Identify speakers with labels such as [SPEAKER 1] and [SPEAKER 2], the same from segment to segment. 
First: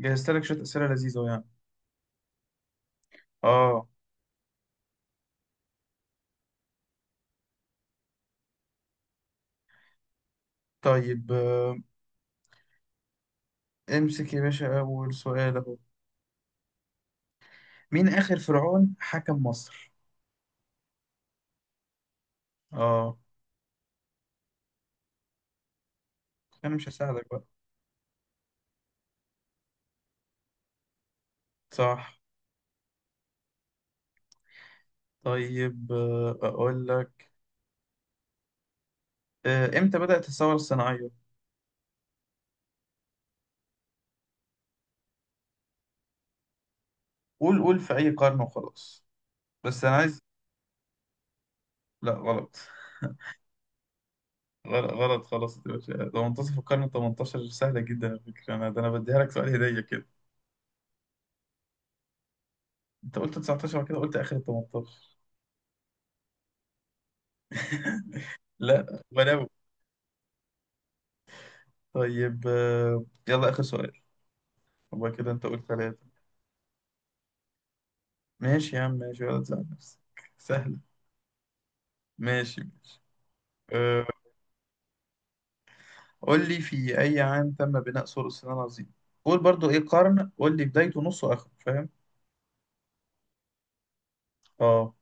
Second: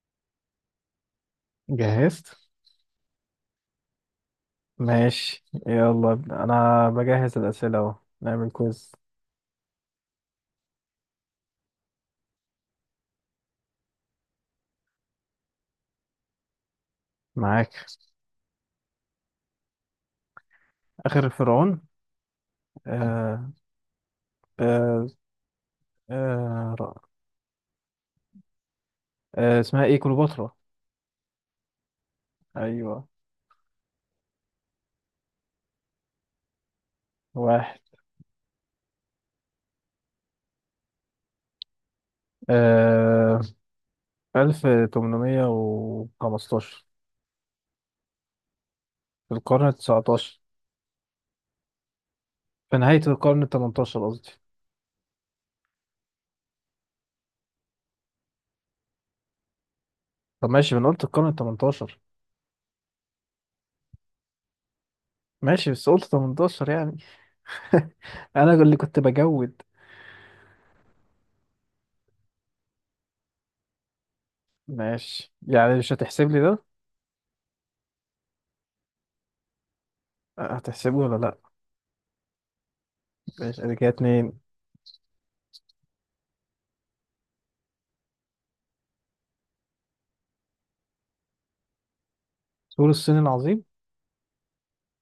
[SPEAKER 1] جهزت لك شوية أسئلة لذيذة يعني
[SPEAKER 2] جهزت.
[SPEAKER 1] آه.
[SPEAKER 2] ماشي يلا ابدأ. انا بجهز الأسئلة اهو. نعمل كويز.
[SPEAKER 1] طيب. امسك يا باشا أول سؤال أهو.
[SPEAKER 2] معاك.
[SPEAKER 1] مين آخر فرعون حكم مصر؟
[SPEAKER 2] آخر فرعون.
[SPEAKER 1] آه.
[SPEAKER 2] آه آه آه
[SPEAKER 1] أنا مش
[SPEAKER 2] رأ-
[SPEAKER 1] هساعدك بقى.
[SPEAKER 2] اسمها ايه كليوباترا.
[SPEAKER 1] صح.
[SPEAKER 2] ايوه.
[SPEAKER 1] طيب، أقول لك.
[SPEAKER 2] واحد.
[SPEAKER 1] إمتى بدأت الثورة الصناعية؟
[SPEAKER 2] آه 1815.
[SPEAKER 1] قول، في أي قرن وخلاص.
[SPEAKER 2] في القرن
[SPEAKER 1] بس أنا عايز.
[SPEAKER 2] التسعتاشر.
[SPEAKER 1] لا غلط.
[SPEAKER 2] في نهاية القرن التمنتاشر قصدي.
[SPEAKER 1] غلط خلاص يا باشا، ده منتصف القرن 18، سهلة جدا على فكرة. أنا أنا بديها لك سؤال هدية كده.
[SPEAKER 2] طب ماشي، ما انا قلت القرن التمنتاشر.
[SPEAKER 1] أنت قلت 19 وبعد كده قلت آخر 18.
[SPEAKER 2] ماشي، بس قلت تمنتاشر يعني. انا اللي كنت
[SPEAKER 1] لا غلابة.
[SPEAKER 2] بجود.
[SPEAKER 1] طيب، يلا آخر سؤال. هو كده
[SPEAKER 2] ماشي،
[SPEAKER 1] انت قلت
[SPEAKER 2] يعني مش
[SPEAKER 1] ثلاثة.
[SPEAKER 2] هتحسب لي ده.
[SPEAKER 1] ماشي يا عم، ماشي، ولا تزعل نفسك. سهلة.
[SPEAKER 2] هتحسبه ولا لا؟
[SPEAKER 1] ماشي.
[SPEAKER 2] بسألك يا
[SPEAKER 1] أه.
[SPEAKER 2] اتنين.
[SPEAKER 1] قول لي في أي عام تم بناء سور الصين العظيم. قول برضو إيه قرن، قول لي بدايته نصه آخره فاهم.
[SPEAKER 2] سور الصين العظيم.
[SPEAKER 1] اه.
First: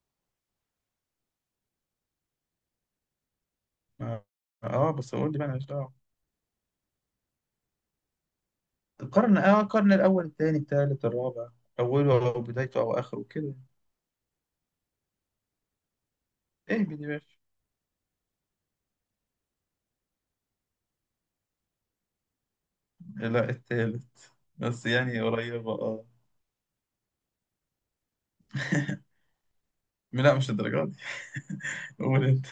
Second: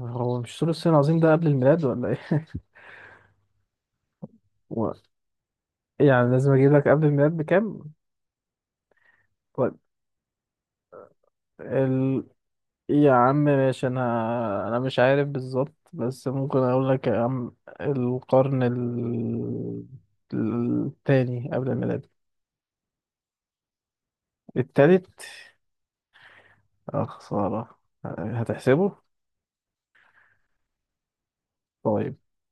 [SPEAKER 2] هو مش سور الصين العظيم ده قبل الميلاد ولا ايه؟
[SPEAKER 1] اه.
[SPEAKER 2] و...
[SPEAKER 1] بس قول لي بقى ماليش دعوة.
[SPEAKER 2] يعني لازم اجيب لك قبل الميلاد بكام.
[SPEAKER 1] القرن،
[SPEAKER 2] طيب.
[SPEAKER 1] القرن الأول الثاني الثالث الرابع.
[SPEAKER 2] ال...
[SPEAKER 1] أوله أو بدايته أو
[SPEAKER 2] يا
[SPEAKER 1] آخره
[SPEAKER 2] عم
[SPEAKER 1] كده.
[SPEAKER 2] ماشي، انا مش عارف بالظبط، بس ممكن
[SPEAKER 1] إيه
[SPEAKER 2] اقول
[SPEAKER 1] بدي
[SPEAKER 2] لك يا
[SPEAKER 1] باشا.
[SPEAKER 2] عم. القرن ال... التاني قبل الميلاد.
[SPEAKER 1] لا، الثالث. بس
[SPEAKER 2] التالت.
[SPEAKER 1] يعني قريبة اه.
[SPEAKER 2] اه خسارة. هتحسبه؟
[SPEAKER 1] لا، مش الدرجات دي.
[SPEAKER 2] طيب.
[SPEAKER 1] قول أنت.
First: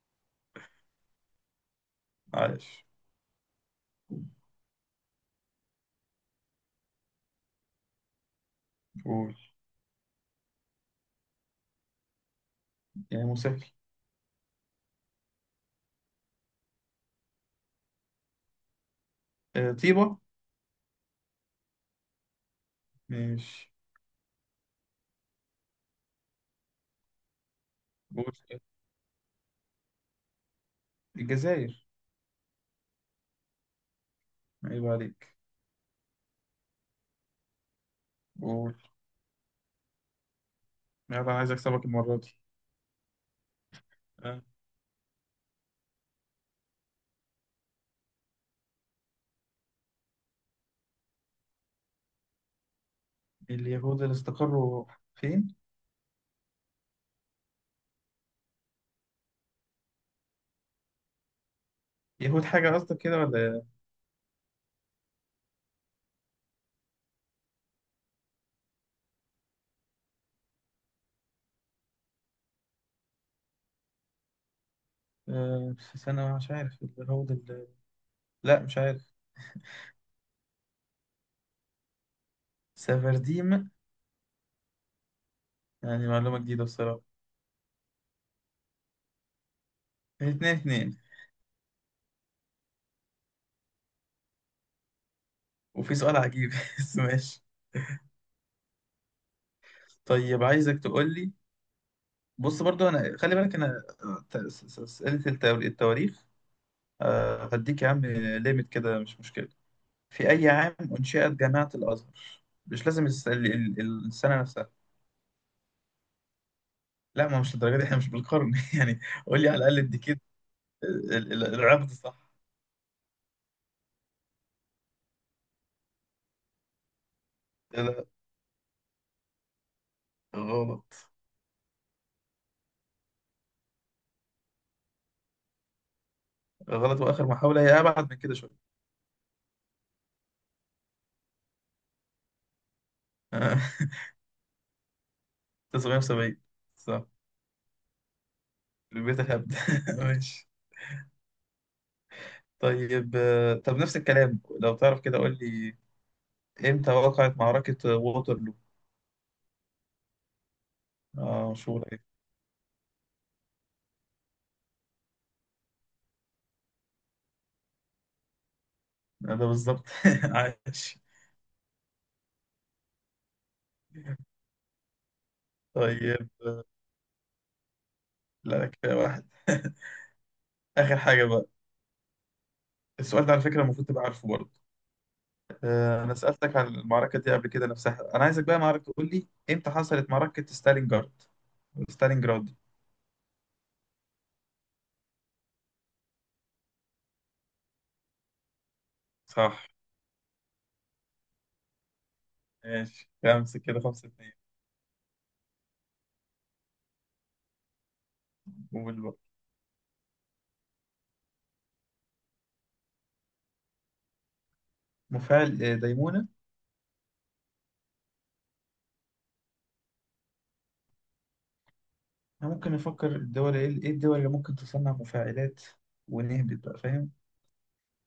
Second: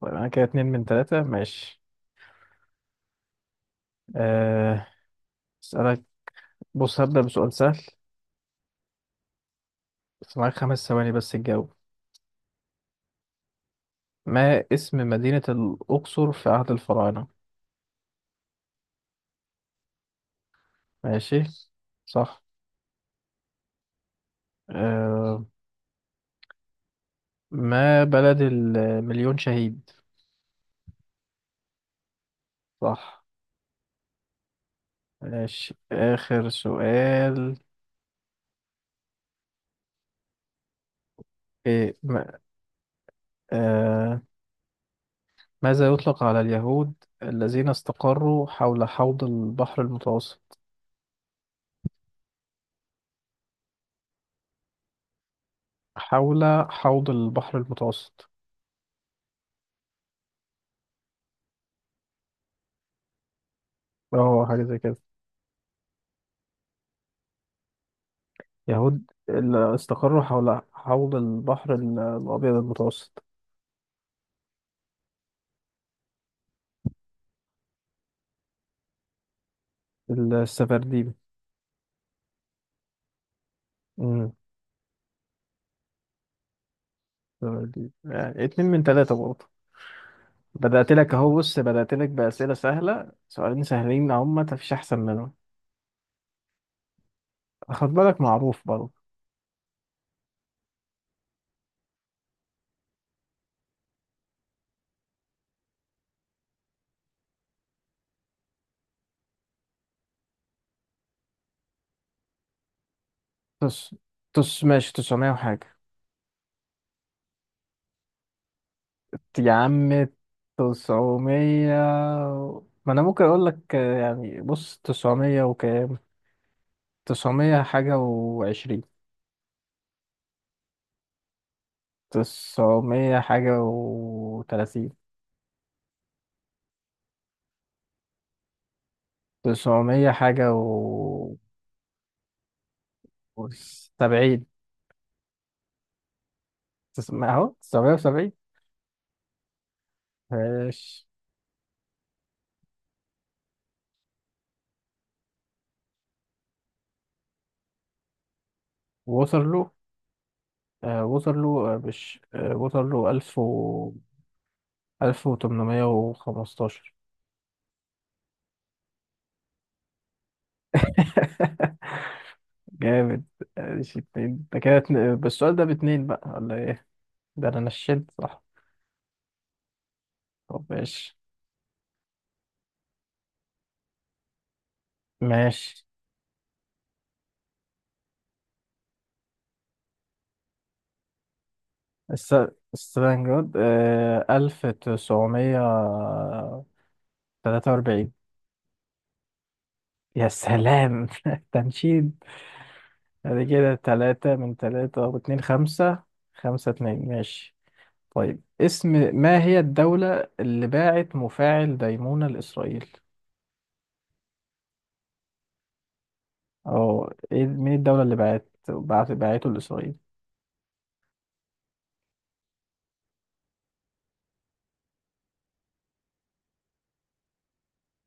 [SPEAKER 2] طيب انا كده اتنين من تلاتة، ماشي.
[SPEAKER 1] عايش.
[SPEAKER 2] أه... اسألك. بص هبدأ بسؤال سهل.
[SPEAKER 1] قول.
[SPEAKER 2] بس معاك 5 ثواني بس تجاوب.
[SPEAKER 1] يعني مسهل.
[SPEAKER 2] ما اسم مدينة الأقصر في عهد الفراعنة؟
[SPEAKER 1] أه، طيبة.
[SPEAKER 2] ماشي. صح.
[SPEAKER 1] ماشي.
[SPEAKER 2] آه. ما
[SPEAKER 1] قول.
[SPEAKER 2] بلد المليون شهيد؟
[SPEAKER 1] الجزائر.
[SPEAKER 2] صح.
[SPEAKER 1] عيب عليك.
[SPEAKER 2] ماشي آخر سؤال.
[SPEAKER 1] قول. يلا عايز اكسبك
[SPEAKER 2] إيه
[SPEAKER 1] المرة دي.
[SPEAKER 2] ما آه
[SPEAKER 1] ها.
[SPEAKER 2] ماذا يطلق على اليهود الذين استقروا حول حوض البحر المتوسط؟
[SPEAKER 1] اليهود اللي استقروا فين؟
[SPEAKER 2] حول حوض البحر المتوسط.
[SPEAKER 1] يهود حاجة قصدك كده ولا إيه؟
[SPEAKER 2] اه حاجة زي كده. يهود اللي استقروا حول حوض البحر الأبيض المتوسط.
[SPEAKER 1] آه، في سنة مش عارف اليهود اللي... لا مش عارف.
[SPEAKER 2] السفرديم.
[SPEAKER 1] سفرديم. يعني معلومة جديدة بصراحة.
[SPEAKER 2] يعني اتنين من تلاتة برضه.
[SPEAKER 1] اتنين اتنين.
[SPEAKER 2] بدأت لك بأسئلة سهلة، سؤالين سهلين أهما مفيش أحسن منهم.
[SPEAKER 1] وفي سؤال عجيب بس ماشي.
[SPEAKER 2] خد بالك معروف برضه.
[SPEAKER 1] طيب عايزك تقول لي. بص برضو انا خلي بالك انا، اسئلة التواريخ. هديك يا عم ليميت كده، مش مشكلة. في أي عام أنشئت جامعة الأزهر؟ مش لازم
[SPEAKER 2] تس
[SPEAKER 1] السنة
[SPEAKER 2] تس
[SPEAKER 1] نفسها.
[SPEAKER 2] ماشي تسعمية وحاجة.
[SPEAKER 1] لا، ما مش للدرجة دي، احنا مش بالقرن يعني. قول لي
[SPEAKER 2] يا
[SPEAKER 1] على الأقل
[SPEAKER 2] عم
[SPEAKER 1] الديكيد.
[SPEAKER 2] تسعمية.
[SPEAKER 1] العقد صح.
[SPEAKER 2] ما أنا ممكن أقول لك، يعني بص تسعمية وكام. تسعمية حاجة
[SPEAKER 1] لا
[SPEAKER 2] وعشرين.
[SPEAKER 1] غلط.
[SPEAKER 2] تسعمية حاجة وتلاتين.
[SPEAKER 1] وآخر محاولة، هي أبعد من كده شوية.
[SPEAKER 2] تسعمية حاجة و وسبعين.
[SPEAKER 1] 1970. صح.
[SPEAKER 2] تسعمية أهو، 970.
[SPEAKER 1] البيت الهبد. ماشي.
[SPEAKER 2] ماشي.
[SPEAKER 1] طيب، طب نفس الكلام لو تعرف كده قول لي. امتى وقعت معركة ووترلو؟
[SPEAKER 2] ووصل له، وصل
[SPEAKER 1] اه
[SPEAKER 2] له، آه،
[SPEAKER 1] مشهورة ايه.
[SPEAKER 2] مش آه، وصل له 1815.
[SPEAKER 1] ده بالظبط. عاش.
[SPEAKER 2] جامد. ماشي اتنين ده كده اتنين- بس السؤال ده باتنين بقى
[SPEAKER 1] طيب.
[SPEAKER 2] ولا ايه؟ ده انا نشنت صح.
[SPEAKER 1] لا كده واحد.
[SPEAKER 2] طب
[SPEAKER 1] آخر
[SPEAKER 2] ماشي.
[SPEAKER 1] حاجة بقى. السؤال ده على فكرة المفروض تبقى عارفه برضه.
[SPEAKER 2] ماشي.
[SPEAKER 1] أنا سألتك عن المعركة دي قبل كده نفسها. أنا عايزك بقى معركة تقول لي إمتى حصلت معركة ستالينجراد.
[SPEAKER 2] الس-
[SPEAKER 1] ستالينجراد دي.
[SPEAKER 2] ستالينجراد. 1943.
[SPEAKER 1] صح.
[SPEAKER 2] يا سلام تنشيد.
[SPEAKER 1] ماشي
[SPEAKER 2] بعد
[SPEAKER 1] خمسة
[SPEAKER 2] كده
[SPEAKER 1] كده، خمسة اتنين.
[SPEAKER 2] تلاتة من تلاتة واتنين خمسة. خمسة اتنين ماشي. طيب اسم.
[SPEAKER 1] قول بقى.
[SPEAKER 2] ما هي الدولة اللي باعت مفاعل ديمونة لإسرائيل؟
[SPEAKER 1] مفاعل ديمونة.
[SPEAKER 2] أو إيه، مين الدولة اللي باعته لإسرائيل؟
[SPEAKER 1] أنا ممكن نفكر الدول، إيه إيه الدول اللي ممكن تصنع مفاعلات، ونهبط بقى فاهم.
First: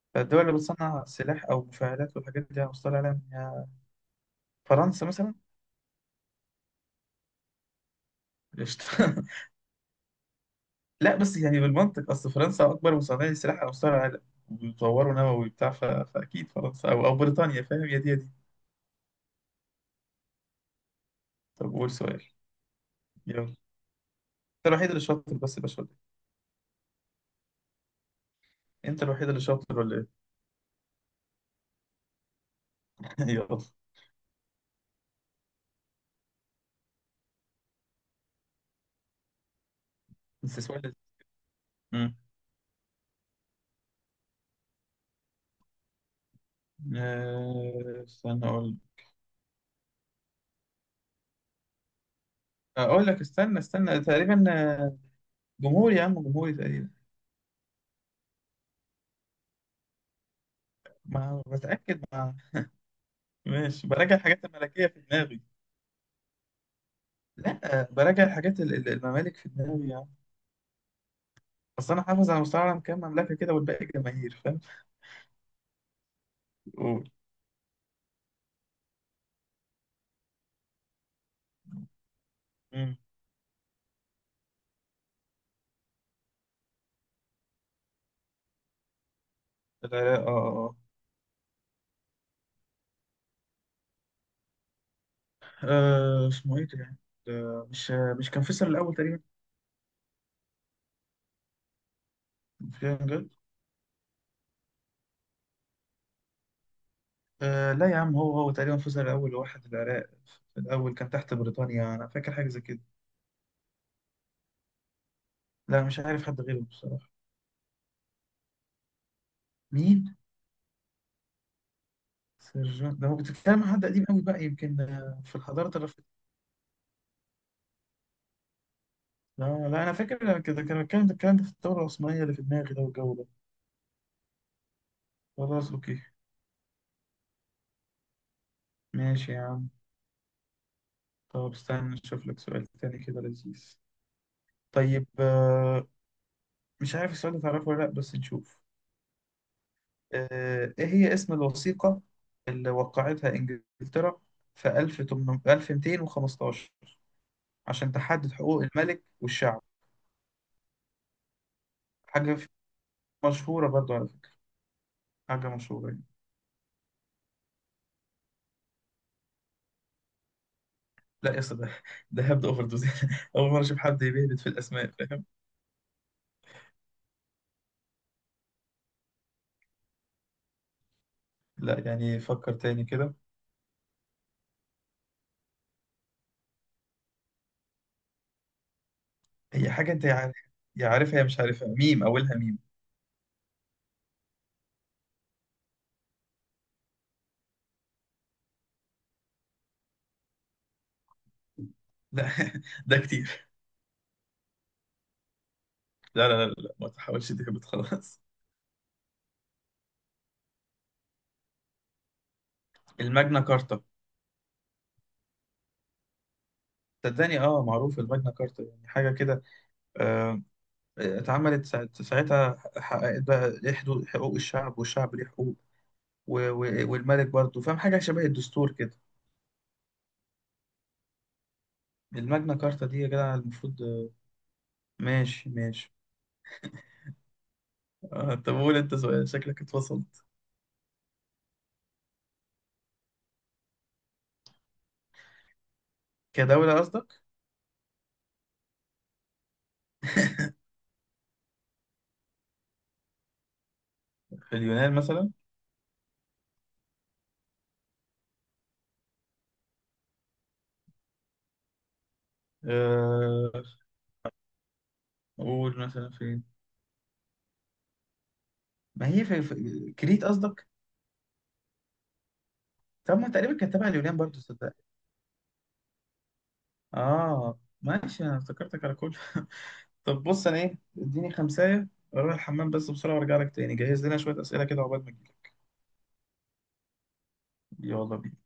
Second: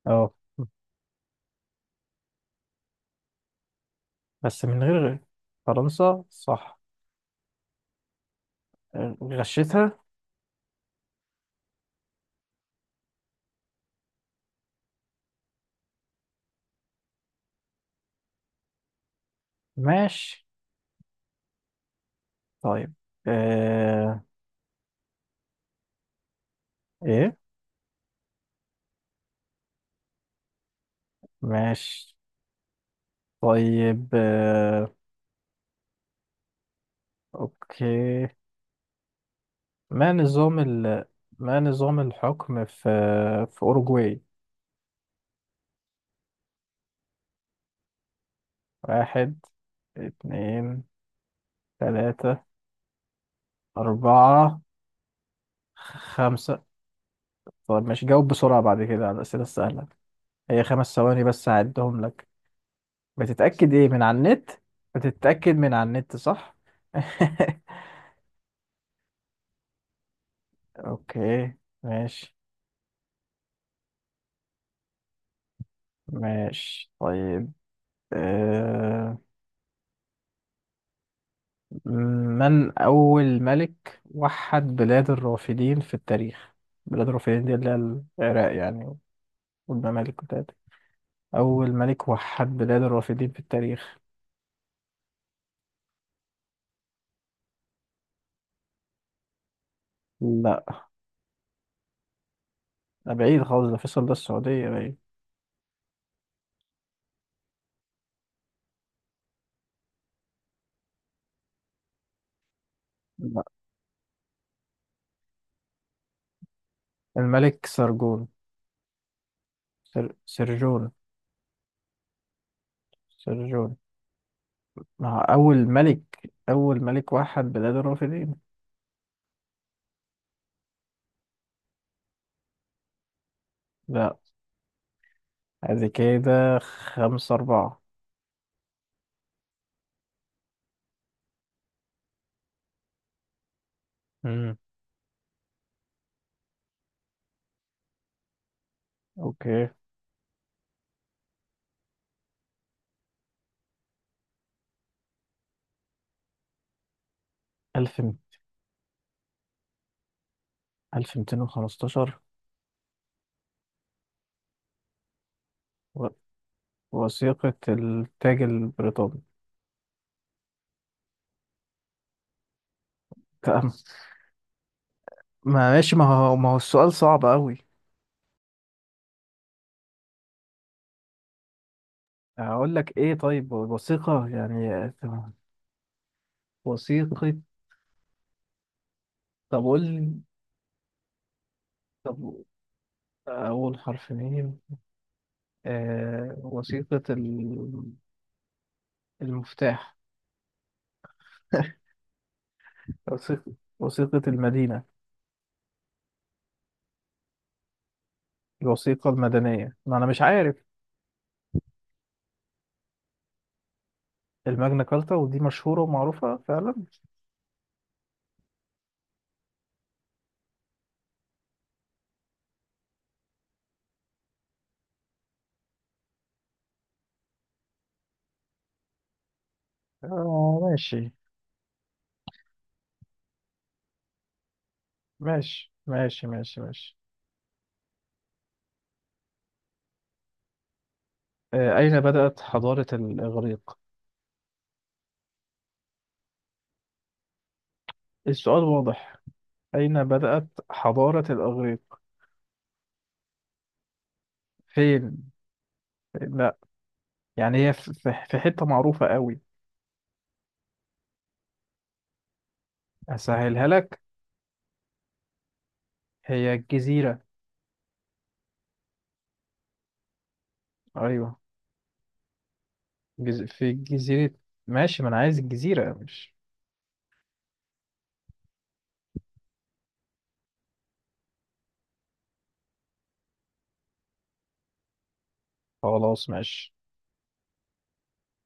[SPEAKER 2] أه
[SPEAKER 1] فالدول اللي بتصنع سلاح أو مفاعلات والحاجات دي هنصطلح عليها إن هي.
[SPEAKER 2] بس من
[SPEAKER 1] فرنسا
[SPEAKER 2] غير.
[SPEAKER 1] مثلا.
[SPEAKER 2] فرنسا صح.
[SPEAKER 1] قشطة.
[SPEAKER 2] غشيتها.
[SPEAKER 1] لا بس يعني بالمنطق، اصل فرنسا اكبر مصنع سلاح على مستوى العالم وبيطوروا نووي بتاع فاكيد فرنسا او بريطانيا فاهم، يا دي يا دي.
[SPEAKER 2] ماشي.
[SPEAKER 1] طب قول سؤال.
[SPEAKER 2] طيب
[SPEAKER 1] يلا.
[SPEAKER 2] آه...
[SPEAKER 1] انت الوحيد اللي شاطر بس يا باشا ولا.
[SPEAKER 2] إيه
[SPEAKER 1] إيه؟ انت الوحيد اللي شاطر ولا ايه؟
[SPEAKER 2] ماشي.
[SPEAKER 1] يلا.
[SPEAKER 2] طيب. أوكي. ما نظام
[SPEAKER 1] بس سؤال.
[SPEAKER 2] ال... ما نظام
[SPEAKER 1] امم.
[SPEAKER 2] الحكم في أوروجواي؟
[SPEAKER 1] استنى اقول.
[SPEAKER 2] واحد اتنين تلاتة
[SPEAKER 1] اقول لك استنى تقريبا
[SPEAKER 2] أربعة
[SPEAKER 1] آه، جمهوري يا عم، جمهوري
[SPEAKER 2] خمسة.
[SPEAKER 1] تقريبا.
[SPEAKER 2] طب ماشي جاوب بسرعة بعد كده على الأسئلة السهلة. هي 5 ثواني
[SPEAKER 1] ما
[SPEAKER 2] بس هعدهم
[SPEAKER 1] بتاكد
[SPEAKER 2] لك.
[SPEAKER 1] مع.
[SPEAKER 2] بتتأكد
[SPEAKER 1] ماشي،
[SPEAKER 2] إيه من
[SPEAKER 1] براجع
[SPEAKER 2] على
[SPEAKER 1] الحاجات
[SPEAKER 2] النت؟
[SPEAKER 1] الملكيه في دماغي.
[SPEAKER 2] بتتأكد من على النت صح؟
[SPEAKER 1] لا، آه، براجع الحاجات الممالك في دماغي يا عم.
[SPEAKER 2] أوكي.
[SPEAKER 1] اصل انا حافظ
[SPEAKER 2] ماشي
[SPEAKER 1] على مستوى العالم كام مملكه كده والباقي جماهير.
[SPEAKER 2] ماشي
[SPEAKER 1] أوه.
[SPEAKER 2] طيب. آه... من
[SPEAKER 1] امم.
[SPEAKER 2] أول ملك وحد بلاد الرافدين في التاريخ؟ بلاد الرافدين دي اللي هي العراق يعني، والممالك
[SPEAKER 1] العراق، اه
[SPEAKER 2] بتاعتها.
[SPEAKER 1] اه.
[SPEAKER 2] أول ملك وحد بلاد الرافدين في التاريخ.
[SPEAKER 1] آه، آه، اسمه ايه ده؟ ده مش، مش كان فيصل الاول تقريبا،
[SPEAKER 2] لا
[SPEAKER 1] في
[SPEAKER 2] ده
[SPEAKER 1] جد.
[SPEAKER 2] بعيد خالص، ده فيصل، ده السعودية بعيد.
[SPEAKER 1] آه لا يا عم، هو تقريبا فيصل الاول واحد العراق. في الاول كان تحت بريطانيا، انا فاكر حاجه زي كده. لا مش عارف حد غيره بصراحه.
[SPEAKER 2] الملك سرجون.
[SPEAKER 1] مين؟
[SPEAKER 2] سرجون.
[SPEAKER 1] سيرجون ده، هو بتتكلم عن
[SPEAKER 2] سرجون.
[SPEAKER 1] حد قديم قوي بقى، يمكن
[SPEAKER 2] ما هو
[SPEAKER 1] في
[SPEAKER 2] أول
[SPEAKER 1] الحضاره اللي
[SPEAKER 2] ملك
[SPEAKER 1] فاتت.
[SPEAKER 2] أول ملك وحد بلاد الرافدين.
[SPEAKER 1] لا انا فاكر كده كان الكلام ده، في الثوره العثمانيه اللي في دماغي ده والجو ده.
[SPEAKER 2] لا.
[SPEAKER 1] خلاص
[SPEAKER 2] هذه
[SPEAKER 1] اوكي.
[SPEAKER 2] كده خمسة أربعة.
[SPEAKER 1] ماشي يا عم. طب استنى نشوف لك سؤال تاني كده لذيذ.
[SPEAKER 2] امم
[SPEAKER 1] طيب، مش عارف السؤال ده تعرفه ولا لأ بس نشوف.
[SPEAKER 2] أوكي.
[SPEAKER 1] إيه هي اسم الوثيقة اللي وقعتها إنجلترا في 1215 عشان
[SPEAKER 2] ألف،
[SPEAKER 1] تحدد حقوق الملك والشعب.
[SPEAKER 2] ألف ميتين وخمستاشر.
[SPEAKER 1] حاجة في- مشهورة برضو على فكرة، حاجة مشهورة يعني.
[SPEAKER 2] و... وثيقة التاج البريطاني.
[SPEAKER 1] لا يا اسطى ده، ده هبد أوفر دوز. أول مرة
[SPEAKER 2] تمام.
[SPEAKER 1] أشوف حد بيهبد في الأسماء فاهم.
[SPEAKER 2] ما هو السؤال صعب أوي.
[SPEAKER 1] لا يعني فكر
[SPEAKER 2] أقول
[SPEAKER 1] تاني
[SPEAKER 2] لك إيه
[SPEAKER 1] كده.
[SPEAKER 2] طيب وثيقة يعني. تمام. وثيقة. طب
[SPEAKER 1] هي
[SPEAKER 2] قول
[SPEAKER 1] حاجة أنت
[SPEAKER 2] لي-
[SPEAKER 1] يا، يا عارفها يا مش عارفها، ميم،
[SPEAKER 2] طب
[SPEAKER 1] أولها ميم.
[SPEAKER 2] أول حرف مين؟ آه... وثيقة ال... المفتاح.
[SPEAKER 1] لا ده كتير.
[SPEAKER 2] وثيقة. وثيقة المدينة.
[SPEAKER 1] لا ما تحاولش تهبط خلاص.
[SPEAKER 2] الوثيقة المدنية، ما أنا مش عارف.
[SPEAKER 1] الماجنا كارتا.
[SPEAKER 2] الماجنا كارتا ودي مشهورة ومعروفة فعلا.
[SPEAKER 1] صدقني اه، معروف الماجنا كارتا، يعني حاجه كده. آه، اتعملت ساعتها حققت بقى ليه حدود حقوق الشعب، والشعب ليه حقوق والملك برضه، فاهم حاجه شبه الدستور كده.
[SPEAKER 2] آه
[SPEAKER 1] الماجنا كارتا دي يا جدع المفروض آه. ماشي ماشي
[SPEAKER 2] ماشي
[SPEAKER 1] آه، طب قول انت سؤال، شكلك اتفصلت.
[SPEAKER 2] أين بدأت حضارة الإغريق؟
[SPEAKER 1] كدوله قصدك.
[SPEAKER 2] إيه السؤال واضح، أين بدأت حضارة الإغريق؟
[SPEAKER 1] في اليونان مثلا.
[SPEAKER 2] فين؟ لا يعني هي في حتة معروفة قوي.
[SPEAKER 1] آه،
[SPEAKER 2] أسهلها لك.
[SPEAKER 1] قول مثلا فين.
[SPEAKER 2] هي الجزيرة.
[SPEAKER 1] ما هي كريت قصدك.
[SPEAKER 2] أيوه.
[SPEAKER 1] طب ما تقريبا
[SPEAKER 2] في
[SPEAKER 1] كانت تبع اليونان
[SPEAKER 2] جزيرة.
[SPEAKER 1] برضه صدق.
[SPEAKER 2] ماشي ما أنا عايز الجزيرة مش.
[SPEAKER 1] اه ماشي انا افتكرتك على كل. طب بص انا ايه اديني خمسة، اروح الحمام بس بسرعة وارجع لك تاني، جهز لنا شوية اسئلة كده عقبال ما اجيلك.
[SPEAKER 2] خلاص ماشي.
[SPEAKER 1] يلا بينا.